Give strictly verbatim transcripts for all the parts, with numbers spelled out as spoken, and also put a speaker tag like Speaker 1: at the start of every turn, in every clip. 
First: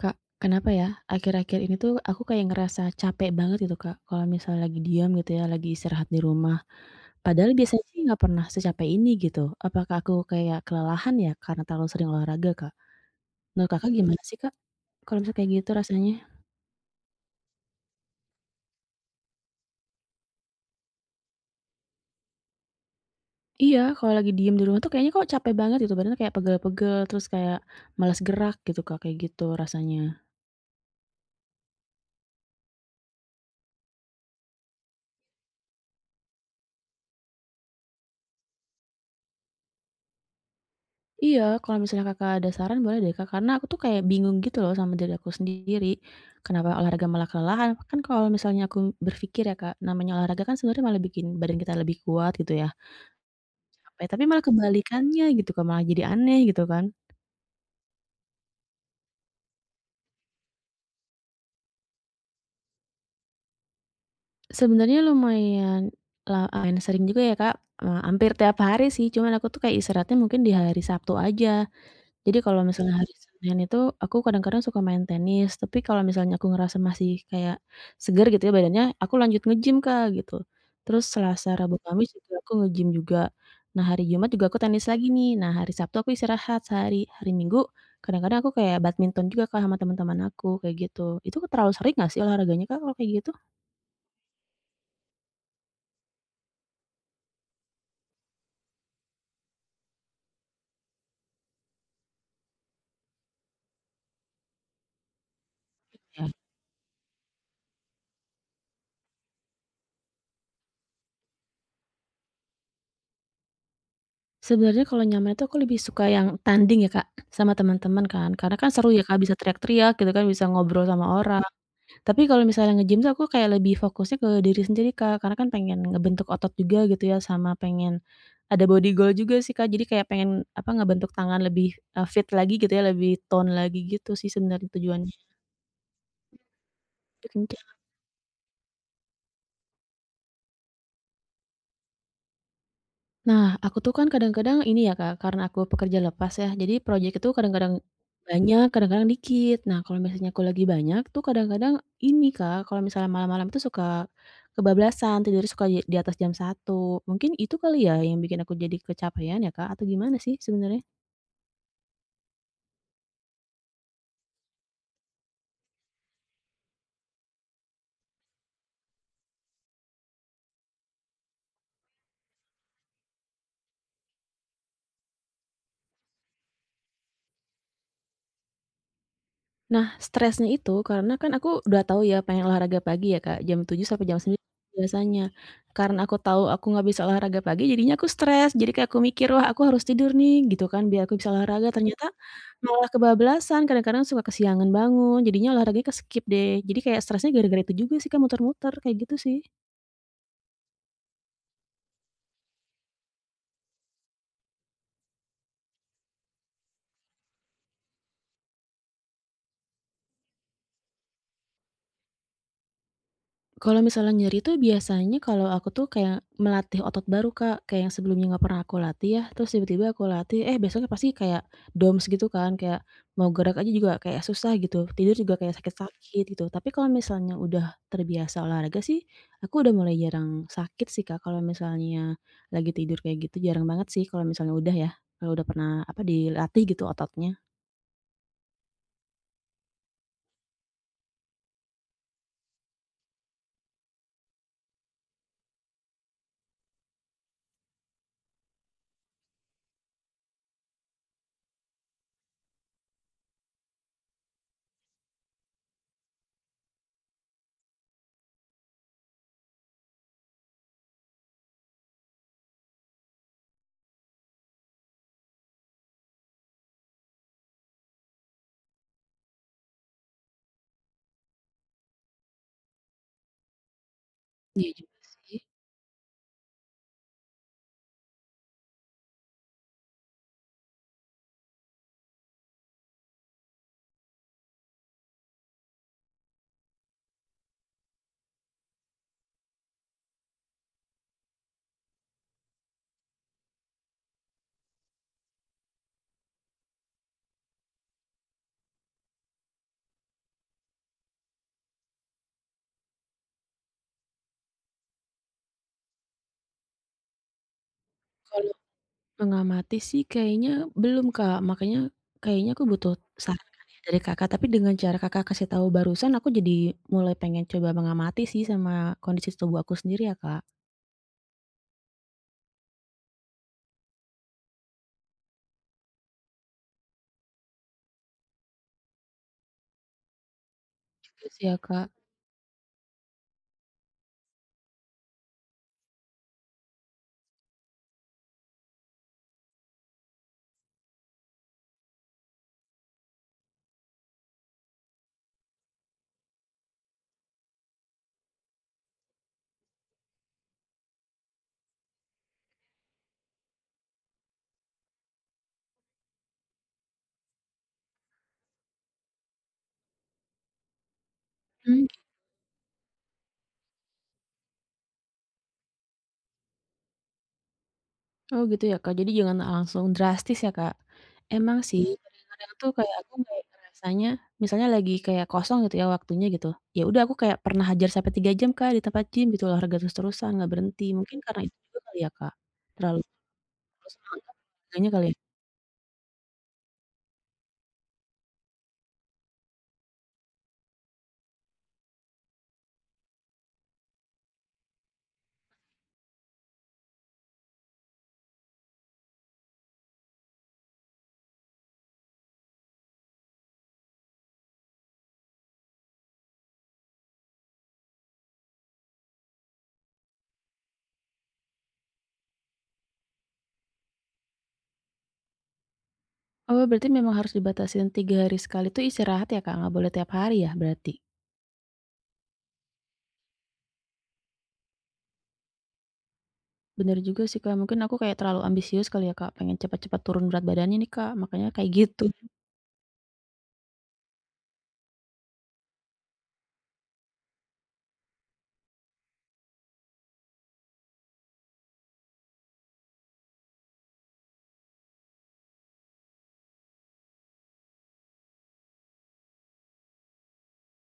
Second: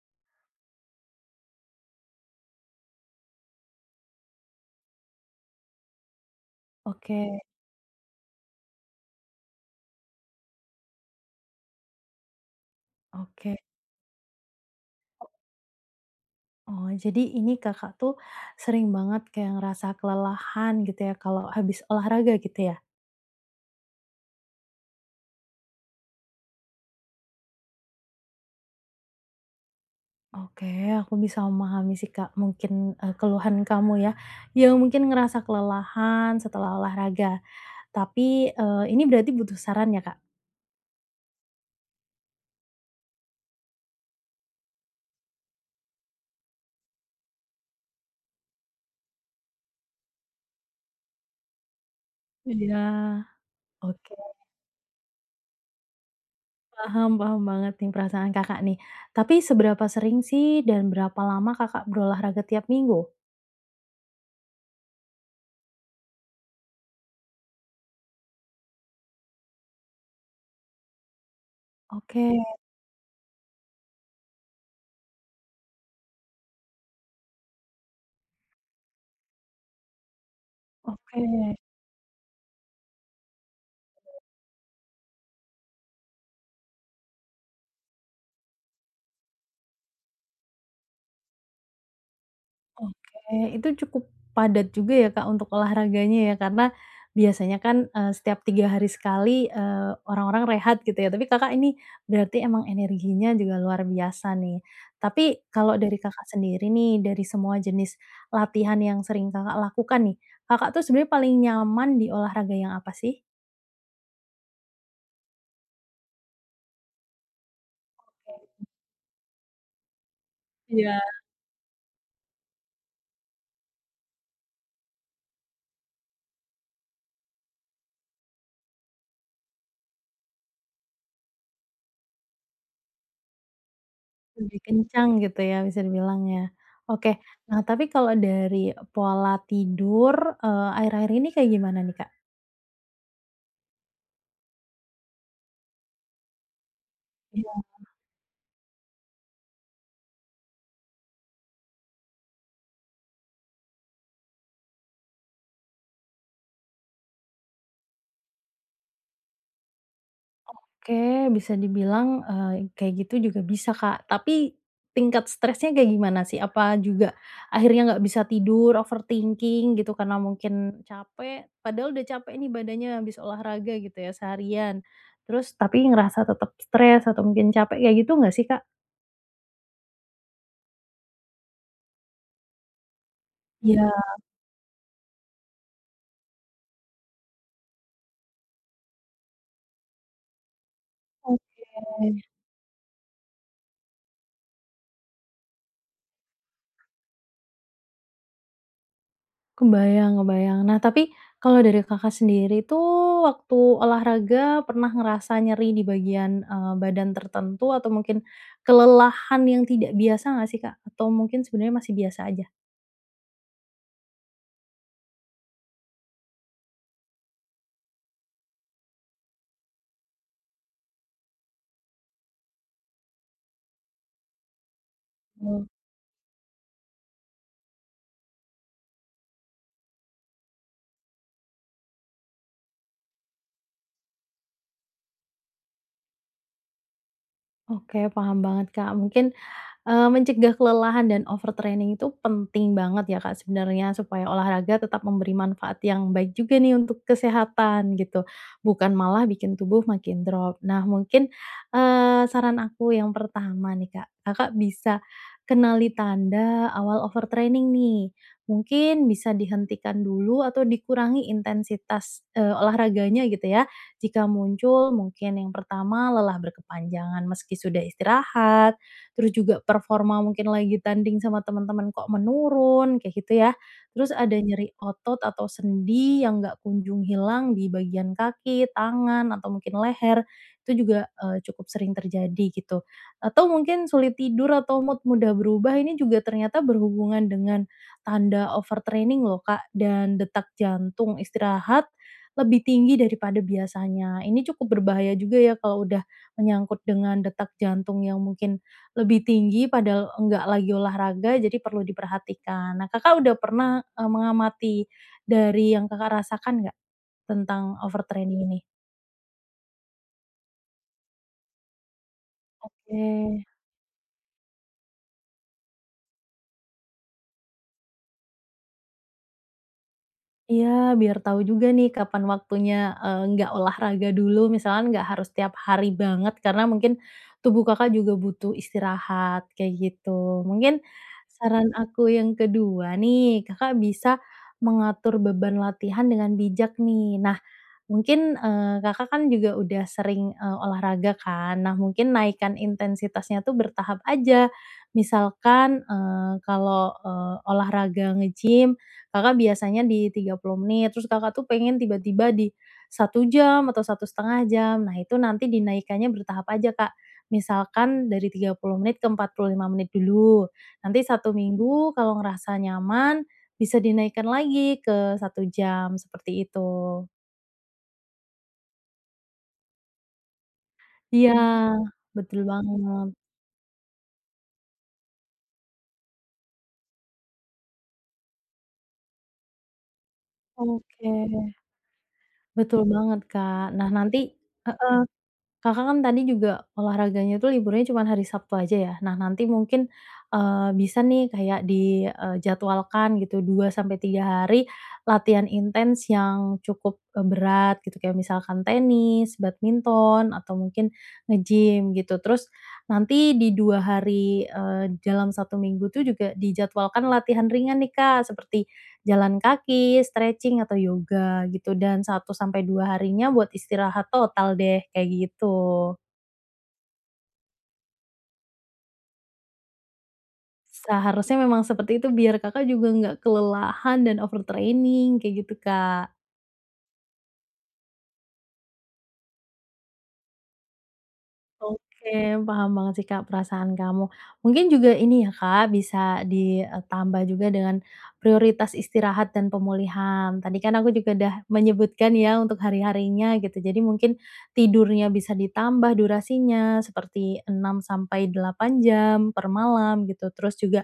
Speaker 1: Kak, kenapa ya, akhir-akhir ini tuh aku kayak ngerasa capek banget gitu, Kak, kalau misalnya lagi diam gitu ya, lagi istirahat di rumah.
Speaker 2: Oke,
Speaker 1: Padahal biasanya sih nggak pernah secapek ini gitu. Apakah aku kayak kelelahan ya karena terlalu sering olahraga, Kak?
Speaker 2: oke.
Speaker 1: Menurut Kakak gimana sih, Kak, kalau misalnya kayak gitu rasanya?
Speaker 2: Oh, jadi ini Kakak tuh sering banget kayak ngerasa kelelahan gitu ya kalau habis olahraga gitu ya?
Speaker 1: Iya, kalau lagi diem di rumah tuh kayaknya kok capek banget gitu, badannya kayak pegel-pegel, terus kayak malas gerak gitu, Kak, kayak gitu rasanya.
Speaker 2: Oke, aku bisa memahami sih Kak mungkin, eee, keluhan kamu ya, yang mungkin ngerasa kelelahan setelah olahraga. Tapi, eee, ini berarti butuh saran ya, Kak?
Speaker 1: Iya, kalau misalnya Kakak ada saran boleh deh Kak, karena aku tuh kayak bingung gitu loh sama diri aku sendiri, kenapa olahraga malah kelelahan. Kan kalau misalnya aku berpikir ya Kak, namanya olahraga kan sebenarnya malah bikin badan kita lebih kuat gitu ya,
Speaker 2: Iya.
Speaker 1: capek,
Speaker 2: Oke,
Speaker 1: tapi malah kebalikannya gitu Kak, malah jadi aneh gitu kan.
Speaker 2: paham, paham banget nih perasaan Kakak nih. Tapi seberapa sering sih dan berapa lama Kakak berolahraga tiap minggu?
Speaker 1: Sebenarnya lumayan la lumayan sering juga ya Kak, eee, hampir tiap hari sih, cuman aku tuh kayak istirahatnya mungkin di hari Sabtu aja.
Speaker 2: Oke,
Speaker 1: Jadi kalau misalnya hari Senin itu aku kadang-kadang suka main tenis, tapi kalau misalnya aku ngerasa masih kayak seger gitu ya badannya, aku lanjut nge-gym, Kak, gitu. Terus
Speaker 2: oke.
Speaker 1: Selasa, Rabu, Kamis juga aku nge-gym juga. Nah, hari Jumat juga aku tenis lagi nih. Nah, hari Sabtu aku istirahat sehari. Hari Minggu kadang-kadang aku kayak badminton juga, Kak, sama teman-teman aku, kayak gitu. Itu terlalu sering nggak sih olahraganya, Kak, kalau kayak gitu?
Speaker 2: Oke, itu cukup padat juga ya Kak untuk olahraganya ya, karena biasanya kan, eee, setiap tiga hari sekali, eee, orang-orang rehat gitu ya, tapi Kakak ini berarti emang energinya juga luar biasa nih. Tapi kalau dari
Speaker 1: Ya.
Speaker 2: Kakak sendiri nih, dari semua jenis latihan yang sering Kakak lakukan nih, Kakak tuh sebenarnya paling nyaman di olahraga yang apa sih?
Speaker 1: Sebenarnya kalau nyaman itu aku lebih suka yang tanding ya, Kak, sama teman-teman kan. Karena kan seru ya, Kak, bisa teriak-teriak gitu kan, bisa ngobrol
Speaker 2: Iya,
Speaker 1: sama orang. Tapi kalau misalnya nge-gym tuh aku kayak lebih fokusnya ke diri sendiri, Kak, karena kan pengen ngebentuk otot juga gitu ya, sama pengen ada body goal juga sih, Kak. Jadi kayak pengen, apa, ngebentuk tangan lebih, eee, fit lagi gitu ya, lebih tone lagi gitu sih
Speaker 2: lebih
Speaker 1: sebenarnya
Speaker 2: kencang
Speaker 1: tujuannya.
Speaker 2: gitu ya bisa dibilang ya. Oke, nah tapi kalau dari pola tidur, eee, akhir-akhir ini kayak gimana nih Kak?
Speaker 1: Nah, aku tuh kan kadang-kadang ini ya, Kak, karena aku pekerja lepas ya, jadi project itu kadang-kadang banyak, kadang-kadang dikit. Nah, kalau misalnya aku lagi banyak tuh kadang-kadang ini, Kak, kalau misalnya malam-malam itu suka kebablasan, tidur suka di di atas jam satu. Mungkin itu kali ya yang bikin aku jadi kecapean ya, Kak, atau gimana sih sebenarnya?
Speaker 2: Oke, bisa dibilang, eee, kayak gitu juga bisa, Kak. Tapi tingkat stresnya kayak gimana sih? Apa juga akhirnya nggak bisa tidur, overthinking gitu karena mungkin capek, padahal udah capek nih badannya habis olahraga gitu ya seharian, terus tapi ngerasa tetap stres atau mungkin capek kayak gitu nggak sih, Kak?
Speaker 1: Nah, stresnya itu karena kan aku udah tahu ya pengen olahraga pagi ya, Kak, jam tujuh
Speaker 2: Ya.
Speaker 1: sampai jam sembilan biasanya. Karena aku tahu aku nggak bisa olahraga pagi jadinya aku stres, jadi kayak aku mikir, "Wah, aku harus tidur nih," gitu kan, "biar aku bisa olahraga." Ternyata
Speaker 2: oke.
Speaker 1: malah kebablasan, kadang-kadang suka kesiangan bangun, jadinya olahraganya ke-skip deh. Jadi kayak stresnya gara-gara itu juga sih, Kak, muter-muter, kayak gitu sih.
Speaker 2: Kebayang, kebayang. Nah, tapi kalau dari Kakak sendiri tuh waktu olahraga pernah ngerasa nyeri di bagian, eee, badan tertentu atau mungkin kelelahan yang tidak biasa nggak sih, Kak? Atau mungkin sebenarnya masih biasa aja?
Speaker 1: Kalau misalnya nyeri tuh biasanya kalau aku tuh kayak melatih otot baru, Kak, kayak yang sebelumnya nggak pernah aku latih ya, terus tiba-tiba aku latih, eh, besoknya pasti kayak doms gitu kan, kayak mau gerak aja juga kayak susah gitu, tidur juga kayak
Speaker 2: Mmm.
Speaker 1: sakit-sakit gitu. Tapi kalau misalnya udah terbiasa olahraga sih, aku udah mulai jarang sakit sih, Kak, kalau misalnya lagi tidur kayak gitu, jarang banget sih kalau misalnya udah ya, kalau udah pernah, apa, dilatih gitu ototnya.
Speaker 2: Oke, paham banget, Kak. Mungkin, Eee, mencegah kelelahan dan overtraining itu penting banget ya, Kak, sebenarnya supaya olahraga tetap memberi manfaat yang baik juga nih untuk kesehatan gitu, bukan malah bikin tubuh makin drop. Nah, mungkin, eee, saran aku yang pertama nih, Kak, Kakak bisa kenali tanda awal overtraining nih. Mungkin bisa dihentikan dulu atau dikurangi intensitas, eee, olahraganya gitu ya, jika muncul mungkin yang pertama lelah berkepanjangan meski sudah istirahat, terus juga performa mungkin lagi tanding sama teman-teman kok menurun, kayak gitu ya. Terus ada nyeri
Speaker 1: Iya juga.
Speaker 2: otot atau sendi yang nggak kunjung hilang di bagian kaki, tangan, atau mungkin leher, itu juga, eee, cukup sering terjadi gitu. Atau mungkin sulit tidur atau mood mudah berubah ini juga ternyata berhubungan dengan tanda overtraining loh, Kak, dan detak jantung istirahat lebih tinggi daripada biasanya. Ini cukup berbahaya juga ya kalau udah menyangkut dengan detak jantung yang mungkin lebih tinggi padahal enggak lagi olahraga, jadi perlu diperhatikan. Nah, Kakak udah pernah, eee, mengamati dari yang Kakak rasakan nggak tentang overtraining ini?
Speaker 1: Mengamati sih kayaknya belum, Kak, makanya kayaknya aku butuh
Speaker 2: Oke.
Speaker 1: saran kan ya dari Kakak, tapi dengan cara Kakak kasih tahu barusan aku jadi mulai pengen coba mengamati sih sama kondisi tubuh aku sendiri ya, Kak.
Speaker 2: Iya, biar tahu juga nih kapan waktunya, eee, nggak olahraga dulu, misalkan nggak harus tiap hari banget karena mungkin tubuh Kakak juga butuh istirahat, kayak gitu. Mungkin
Speaker 1: Gitu sih ya,
Speaker 2: saran
Speaker 1: Kak.
Speaker 2: aku yang kedua nih, Kakak bisa mengatur beban latihan dengan bijak nih. Nah, Mungkin, eee, Kakak kan juga udah sering, eee, olahraga kan. Nah, mungkin naikkan intensitasnya tuh bertahap aja. Misalkan, eee, kalau, eee, olahraga nge-gym, Kakak biasanya di tiga puluh menit, terus Kakak tuh pengen tiba-tiba di satu jam atau satu setengah jam. Nah, itu nanti dinaikannya bertahap aja, Kak. Misalkan dari tiga puluh menit ke empat puluh lima menit dulu. Nanti satu
Speaker 1: Mmm,
Speaker 2: minggu kalau ngerasa nyaman, bisa dinaikkan lagi ke satu jam, seperti itu.
Speaker 1: oh gitu ya, Kak, jadi jangan langsung drastis ya, Kak.
Speaker 2: Iya,
Speaker 1: Emang sih
Speaker 2: betul
Speaker 1: kadang-kadang tuh kayak
Speaker 2: banget.
Speaker 1: aku kayak ngerasanya misalnya lagi kayak kosong gitu ya waktunya gitu, ya udah aku kayak pernah hajar sampai tiga jam, Kak, di tempat gym gitu olahraga terus-terusan nggak berhenti,
Speaker 2: Oke.
Speaker 1: mungkin karena itu juga kali ya, Kak?
Speaker 2: Betul
Speaker 1: Terlalu
Speaker 2: banget, Kak. Nah,
Speaker 1: terus
Speaker 2: nanti
Speaker 1: semangat olahraganya
Speaker 2: heeh,
Speaker 1: kali ya?
Speaker 2: Kakak kan tadi juga olahraganya tuh liburnya cuman hari Sabtu aja ya. Nah, nanti mungkin, eee, bisa nih kayak dijadwalkan gitu dua sampai tiga hari latihan intens yang cukup, eee, berat gitu, kayak misalkan tenis, badminton, atau mungkin nge-gym gitu. Terus nanti di dua hari, eee, dalam satu minggu tuh juga dijadwalkan latihan ringan nih, Kak, seperti jalan kaki, stretching, atau yoga gitu dan satu sampai dua harinya buat istirahat total deh, kayak gitu.
Speaker 1: Oh, berarti memang harus dibatasin tiga hari sekali tuh istirahat ya, Kak? Nggak boleh tiap hari ya berarti?
Speaker 2: Seharusnya memang seperti itu biar Kakak juga nggak kelelahan dan overtraining, kayak gitu, Kak.
Speaker 1: Bener juga sih, Kak, mungkin aku kayak terlalu ambisius kali ya, Kak, pengen cepat-cepat turun berat badannya nih, Kak, makanya kayak gitu.
Speaker 2: Oke, paham banget sih, Kak, perasaan kamu. Mungkin juga ini ya, Kak, bisa ditambah juga dengan prioritas istirahat dan pemulihan. Tadi kan aku juga udah menyebutkan ya untuk hari-harinya gitu. Jadi mungkin tidurnya bisa ditambah durasinya seperti enam sampai delapan jam per malam gitu. Terus juga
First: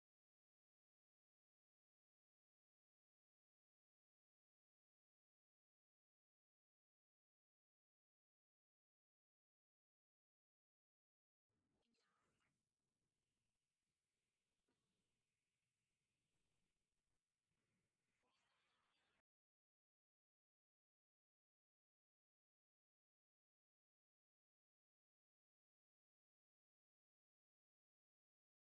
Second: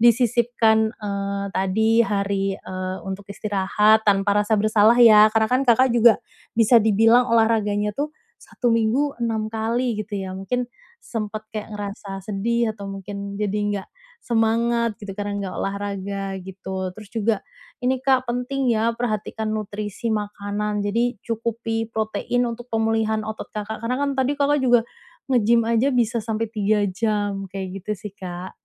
Speaker 2: disisipkan, eee, tadi hari, eee, untuk istirahat tanpa rasa bersalah ya, karena kan Kakak juga bisa dibilang olahraganya tuh satu minggu enam kali gitu ya, mungkin sempat kayak ngerasa sedih atau mungkin jadi nggak semangat gitu karena nggak olahraga gitu. Terus juga ini Kak, penting ya perhatikan nutrisi makanan, jadi cukupi protein untuk pemulihan otot Kakak, karena kan tadi Kakak juga nge-gym aja bisa sampai tiga jam, kayak gitu sih Kak.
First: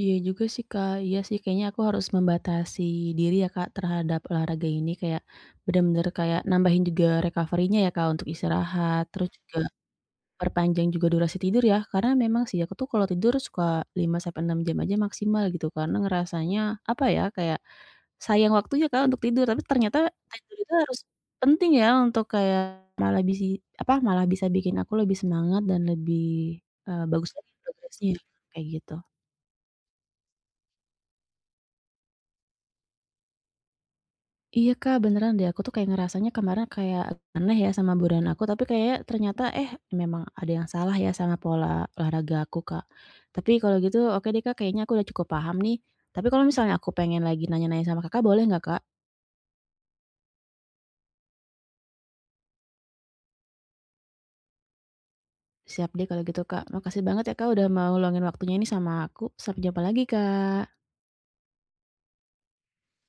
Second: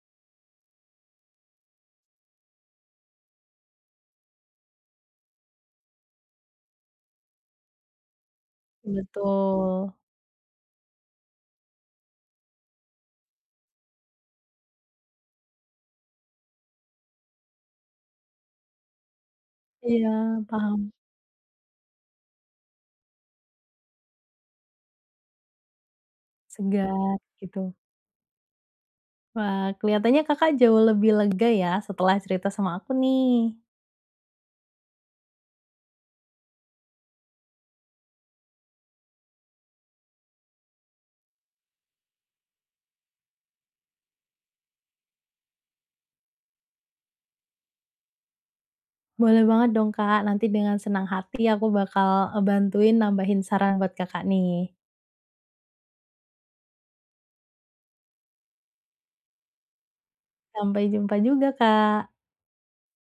Speaker 1: Iya juga sih, Kak, iya sih kayaknya aku harus membatasi diri ya, Kak, terhadap olahraga ini kayak bener-bener kayak nambahin juga recovery-nya ya, Kak, untuk istirahat, terus juga
Speaker 2: Betul.
Speaker 1: perpanjang juga durasi tidur ya, karena memang sih aku tuh kalau tidur suka lima sampai enam jam aja maksimal gitu, karena ngerasanya apa ya, kayak sayang waktunya Kak, untuk tidur, tapi ternyata
Speaker 2: Iya,
Speaker 1: tidur itu
Speaker 2: paham,
Speaker 1: harus penting ya untuk kayak malah bisi apa, malah bisa bikin aku lebih semangat dan lebih, eee,
Speaker 2: segar
Speaker 1: bagus lagi
Speaker 2: gitu.
Speaker 1: progresnya, kayak gitu.
Speaker 2: Wah, kelihatannya Kakak jauh lebih lega ya setelah cerita sama aku nih.
Speaker 1: Iya Kak, beneran deh, aku tuh kayak ngerasanya kemarin kayak aneh ya sama badan aku, tapi kayaknya ternyata, eh, memang ada yang salah ya sama pola olahraga aku Kak. Tapi kalau gitu oke deh Kak, kayaknya aku udah cukup paham nih, tapi kalau misalnya aku pengen lagi nanya-nanya sama Kakak boleh nggak Kak?
Speaker 2: Boleh banget dong, Kak, nanti dengan senang hati aku bakal, eee, bantuin nambahin saran buat Kakak nih.
Speaker 1: Siap deh kalau gitu Kak. Makasih banget ya Kak udah mau luangin waktunya ini sama aku. Sampai jumpa lagi Kak.
Speaker 2: Sampai jumpa juga, Kak.